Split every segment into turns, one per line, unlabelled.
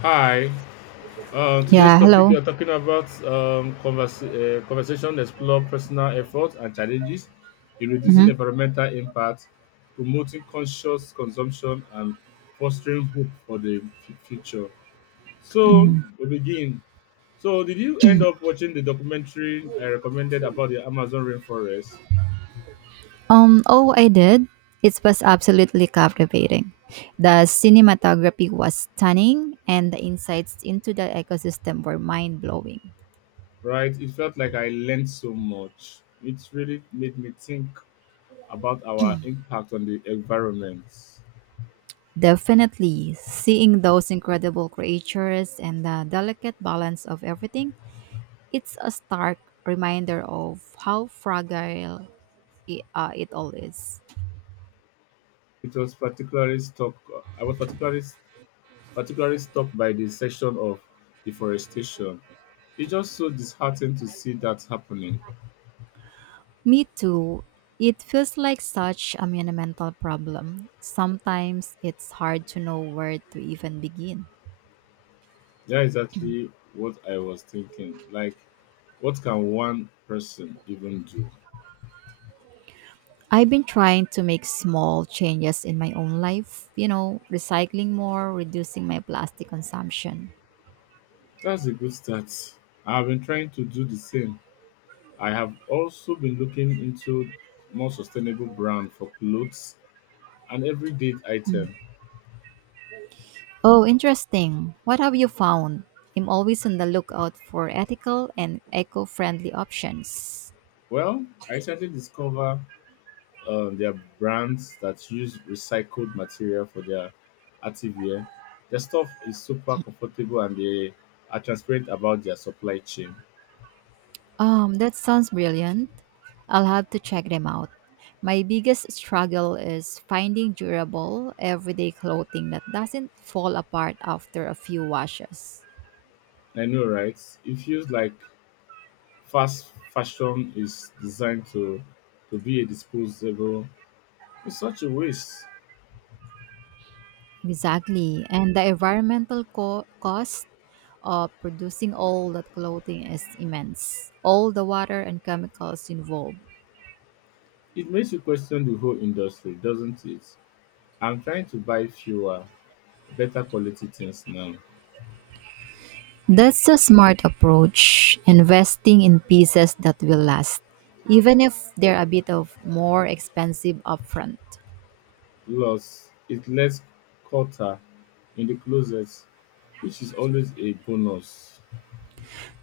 Hi. Today's
Yeah,
topic, we
hello.
are talking about conversation explore personal efforts and challenges in reducing
Mhm,
environmental impact, promoting conscious consumption, and fostering hope for the future. So
mhm.
we begin. So did you end up watching the documentary I recommended about the Amazon rainforest?
Oh, I did. It was absolutely captivating. The cinematography was stunning, and the insights into the ecosystem were mind blowing.
Right, it felt like I learned so much. It really made me think about our impact on the environment.
Definitely, seeing those incredible creatures and the delicate balance of everything, it's a stark reminder of how fragile it all is.
It was particularly struck I was particularly struck by the section of deforestation. It's just so disheartening to see that happening.
Me too. It feels like such a monumental problem. Sometimes it's hard to know where to even begin.
That's exactly what I was thinking. Like, what can one person even do?
I've been trying to make small changes in my own life, you know, recycling more, reducing my plastic consumption.
That's a good start. I have been trying to do the same. I have also been looking into more sustainable brand for clothes and everyday item.
Oh, interesting. What have you found? I'm always on the lookout for ethical and eco friendly options.
Well, I recently discovered there are brands that use recycled material for their activewear. Their stuff is super comfortable and they are transparent about their supply chain.
That sounds brilliant. I'll have to check them out. My biggest struggle is finding durable, everyday clothing that doesn't fall apart after a few washes.
I know, right? It feels like fast fashion is designed to be a disposable in such a waste.
Exactly. And the environmental cost of producing all that clothing is immense. All the water and chemicals involved.
It makes you question the whole industry, doesn't it? I'm trying to buy fewer, better quality things now.
That's a smart approach, investing in pieces that will last, even if they're a bit of more expensive upfront.
Loss, it lets Carter in the closet, which is always a bonus.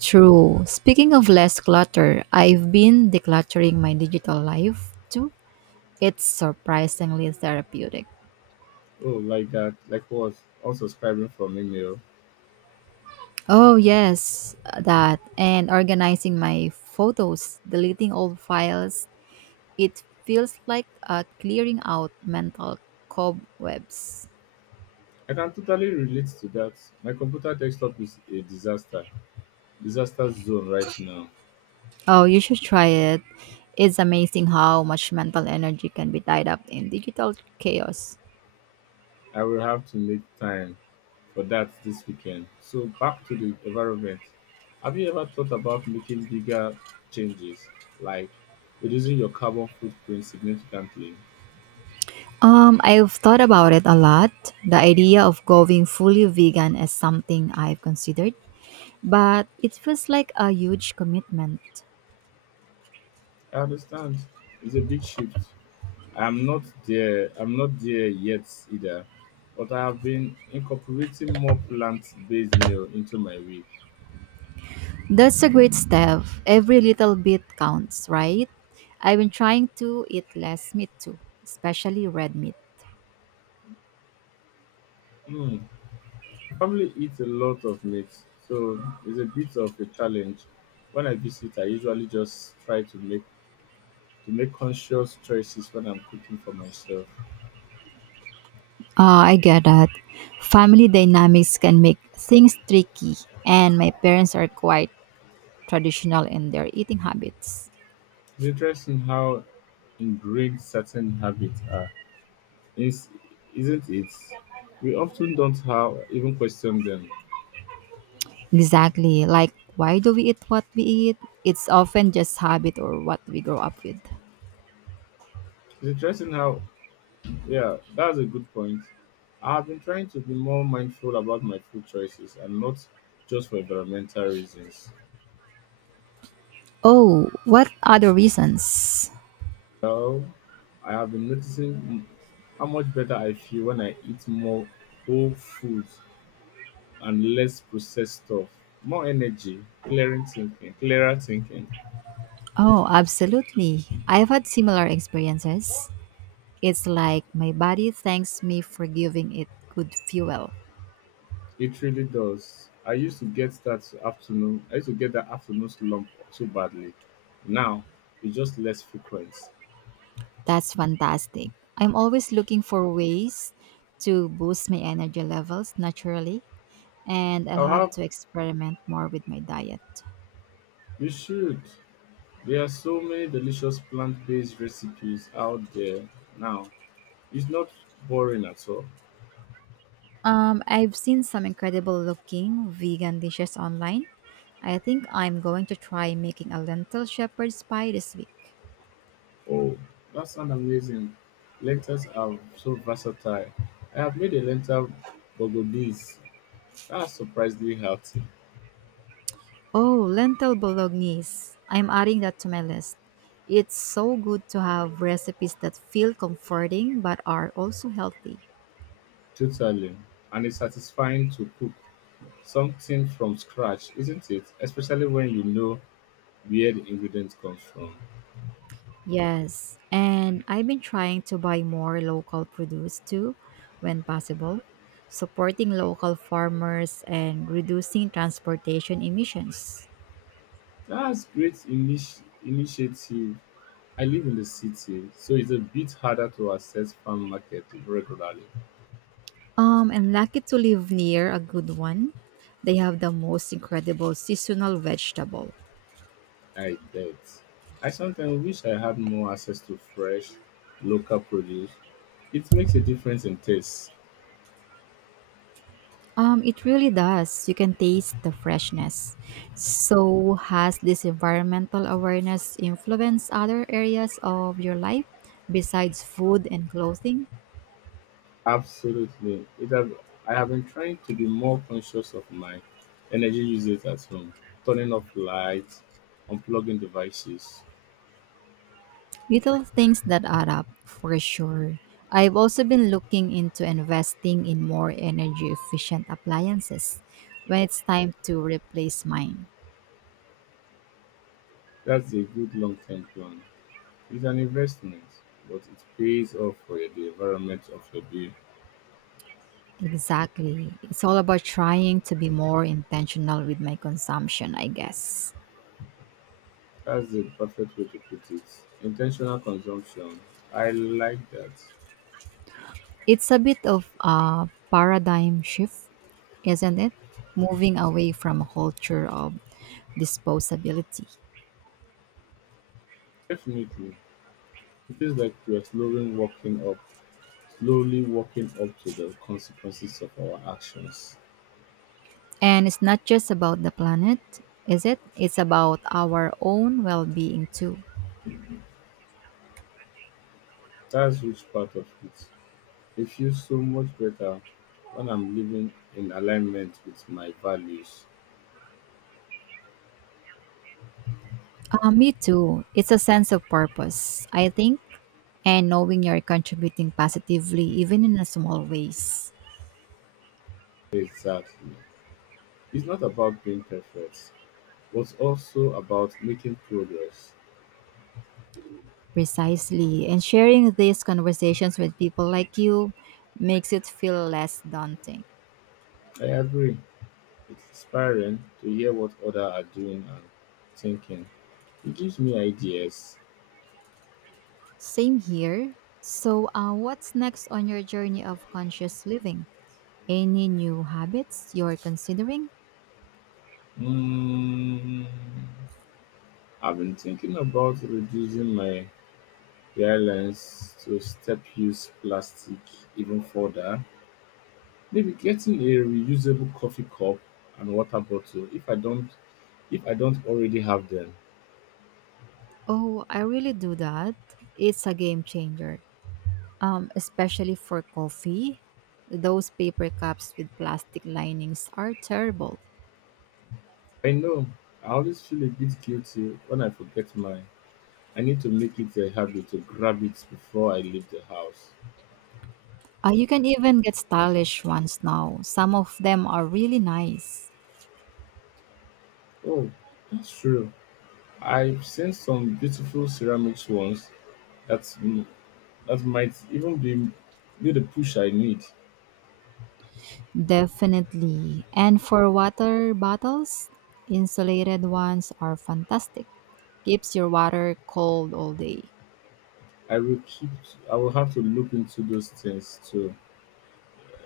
True. Speaking of less clutter, I've been decluttering my digital life too. It's surprisingly therapeutic.
Oh, like that. Like what? Unsubscribing from email.
Oh, yes, that. And organizing my photos, deleting old files. It feels like clearing out mental cobwebs.
I can totally relate to that. My computer desktop is a disaster. Disaster zone right now.
Oh, you should try it. It's amazing how much mental energy can be tied up in digital chaos.
I will have to make time for that this weekend. So back to the environment. Have you ever thought about making bigger changes, like reducing your carbon footprint significantly?
I've thought about it a lot. The idea of going fully vegan is something I've considered, but it feels like a huge commitment.
I understand. It's a big shift, I'm not there yet either, but I have been incorporating more plant-based meal into my week.
That's a great step. Every little bit counts, right? I've been trying to eat less meat too, especially red meat.
Hmm. Family eats a lot of meat, so it's a bit of a challenge. When I visit, I usually just try to make conscious choices when I'm cooking for myself.
Ah, I get that. Family dynamics can make things tricky, and my parents are quite traditional in their eating habits.
It's interesting how ingrained certain habits are, is, isn't it? We often don't have even question them.
Exactly. Like, why do we eat what we eat? It's often just habit or what we grow up with.
It's interesting how Yeah, that's a good point. I've been trying to be more mindful about my food choices, and not just for environmental reasons.
Oh, what other reasons?
Well, I have been noticing how much better I feel when I eat more whole foods and less processed stuff. More energy, clearer thinking.
Oh, absolutely. I've had similar experiences. It's like my body thanks me for giving it good fuel.
It really does. I used to get that afternoon slump so badly. Now it's just less frequent.
That's fantastic. I'm always looking for ways to boost my energy levels naturally, and I'll
I'll
have
have.
to experiment more with my diet.
You should. There are so many delicious plant-based recipes out there now. It's not boring at all.
I've seen some incredible looking vegan dishes online. I think I'm going to try making a lentil shepherd's pie this week.
Oh, that sounds amazing. Lentils are so versatile. I have made a lentil bolognese that's surprisingly healthy,
Oh, lentil bolognese. I'm adding that to my list. It's so good to have recipes that feel comforting but are also healthy.
totally, and it's satisfying to cook something from scratch, isn't it? Especially when you know where the ingredient comes from.
Yes, and I've been trying to buy more local produce too when possible, supporting local farmers and reducing transportation emissions.
That's great initiative. I live in the city, so it's a bit harder to access farm market regularly.
I'm lucky to live near a good one. They have the most incredible seasonal vegetable.
Than I bet. I sometimes wish I had more access to fresh, local produce. It makes a difference in taste.
It really does. You can taste the freshness. So, has this environmental awareness influenced other areas of your life besides food and clothing?
Absolutely. It have, I have been trying to be more conscious of my energy usage at home, turning off lights, unplugging devices.
Little things that add up, for sure. I've also been looking into investing in more energy efficient appliances when it's time to replace mine.
That's a good long term plan. It's an investment, but it pays off for the environment of your bill.
Exactly. It's all about trying to be more intentional with my consumption, I guess.
That's the perfect way to put it. Intentional consumption. I like that.
It's a bit of a paradigm shift, isn't it? Moving away from a culture of disposability.
Definitely. It feels like we're slowly walking up to the consequences of our actions.
And it's not just about the planet, is it? It's about our own well being too.
That's which part of it. It feels so much better when I'm living in alignment with my values.
Me too. It's a sense of purpose, I think, and knowing you're contributing positively, even in a small ways.
Exactly. It's not about being perfect, but also about making progress.
Precisely. And sharing these conversations with people like you makes it feel less daunting.
I agree. It's inspiring to hear what others are doing and thinking. It gives me ideas.
Same here. So, what's next on your journey of conscious living? Any new habits you're considering?
Mm, I've been thinking about reducing my reliance to step use plastic even further. Maybe getting a reusable coffee cup and water bottle if I don't already have them.
Oh, I really do that. It's a game changer, especially for coffee. Those paper cups with plastic linings are terrible.
I know, I always feel a bit guilty when I forget mine. I need to make it a habit to grab it before I leave the house.
You can even get stylish ones now. Some of them are really nice.
Oh, that's true. I've seen some beautiful ceramics ones that that might even be the push I need.
Definitely. And for water bottles, insulated ones are fantastic. Keeps your water cold all day.
I will keep. I will have to look into those things too.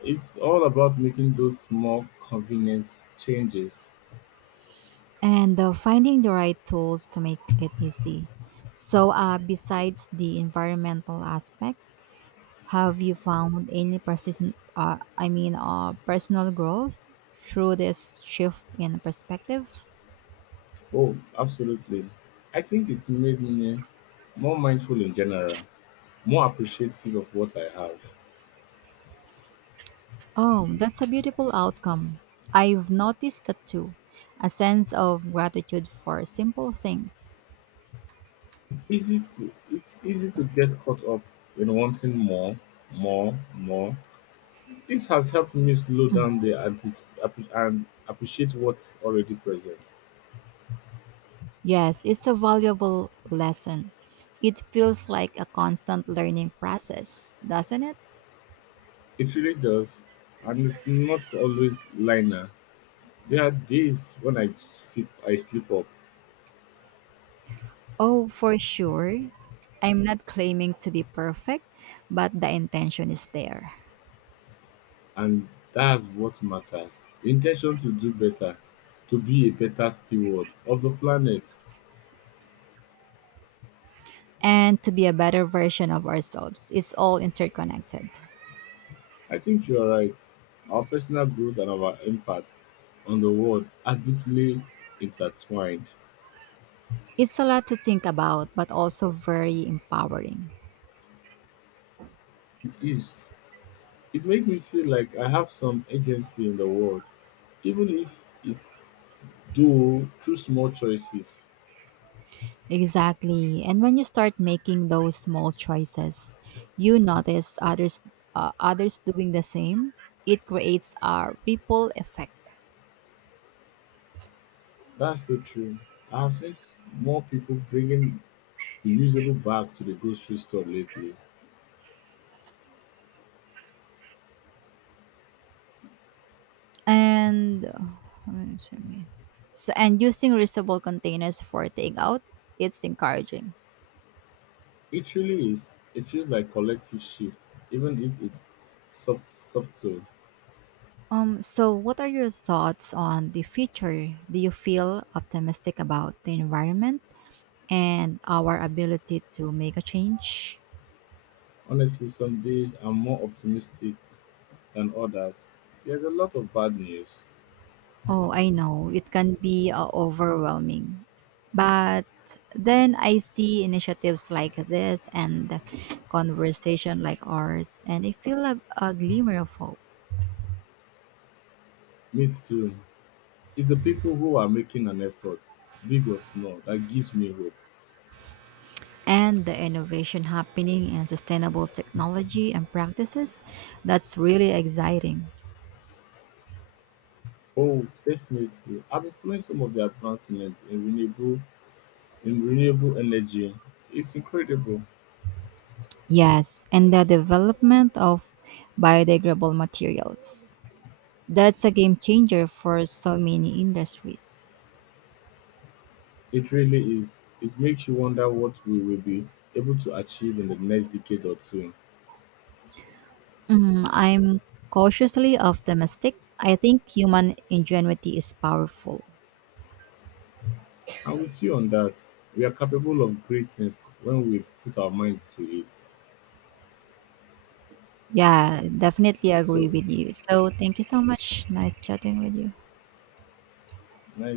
It's all about making those small, convenient changes.
And finding the right tools to make it easy. So, besides the environmental aspect, have you found any personal growth through this shift in perspective?
Oh, absolutely. I think it made me more mindful in general, more appreciative of what I have.
Oh, that's a beautiful outcome. I've noticed that too. A sense of gratitude for simple things.
Easy to It's easy to get caught up in wanting more, more, more. This has helped me slow
Mm.
down and appreciate what's already present.
Yes, it's a valuable lesson. It feels like a constant learning process, doesn't it?
It really does, and it's not always linear. There are days when I sleep up,
Oh, for sure. I'm not claiming to be perfect, but the intention is there.
and that's what matters. Intention to do better, to be a better steward of the planet.
And to be a better version of ourselves. It's all interconnected.
I think you are right. Our personal growth and our impact on the world are deeply intertwined.
It's a lot to think about, but also very empowering.
It is. It makes me feel like I have some agency in the world, even if it's though through small choices.
Exactly. And when you start making those small choices, you notice others doing the same. It creates a ripple effect.
That's so true. I have seen s- More people bringing reusable bags to the grocery store lately.
And excuse me. And using reusable containers for takeout, it's encouraging.
It really is. It feels like collective shift, even if it's subtle.
So what are your thoughts on the future? Do you feel optimistic about the environment and our ability to make a change?
Honestly, some days I'm more optimistic than others. There's a lot of bad news.
Oh, I know. It can be overwhelming. But then I see initiatives like this and conversation like ours, and I feel a glimmer of hope.
Me too. It's the people who are making an effort, big or small, that gives me hope.
And the innovation happening in sustainable technology and practices, that's really exciting.
Oh, definitely. I've been following some of the advancements in renewable energy. It's incredible.
Yes, and the development of biodegradable materials. That's a game changer for so many industries.
It really is. It makes you wonder what we will be able to achieve in the next decade or two.
Mm, I'm cautiously optimistic. I think human ingenuity is powerful.
And with you on that, we are capable of great things when we put our mind to it.
Yeah, definitely agree
So
with you. So thank you so much. Nice chatting with you.
nice.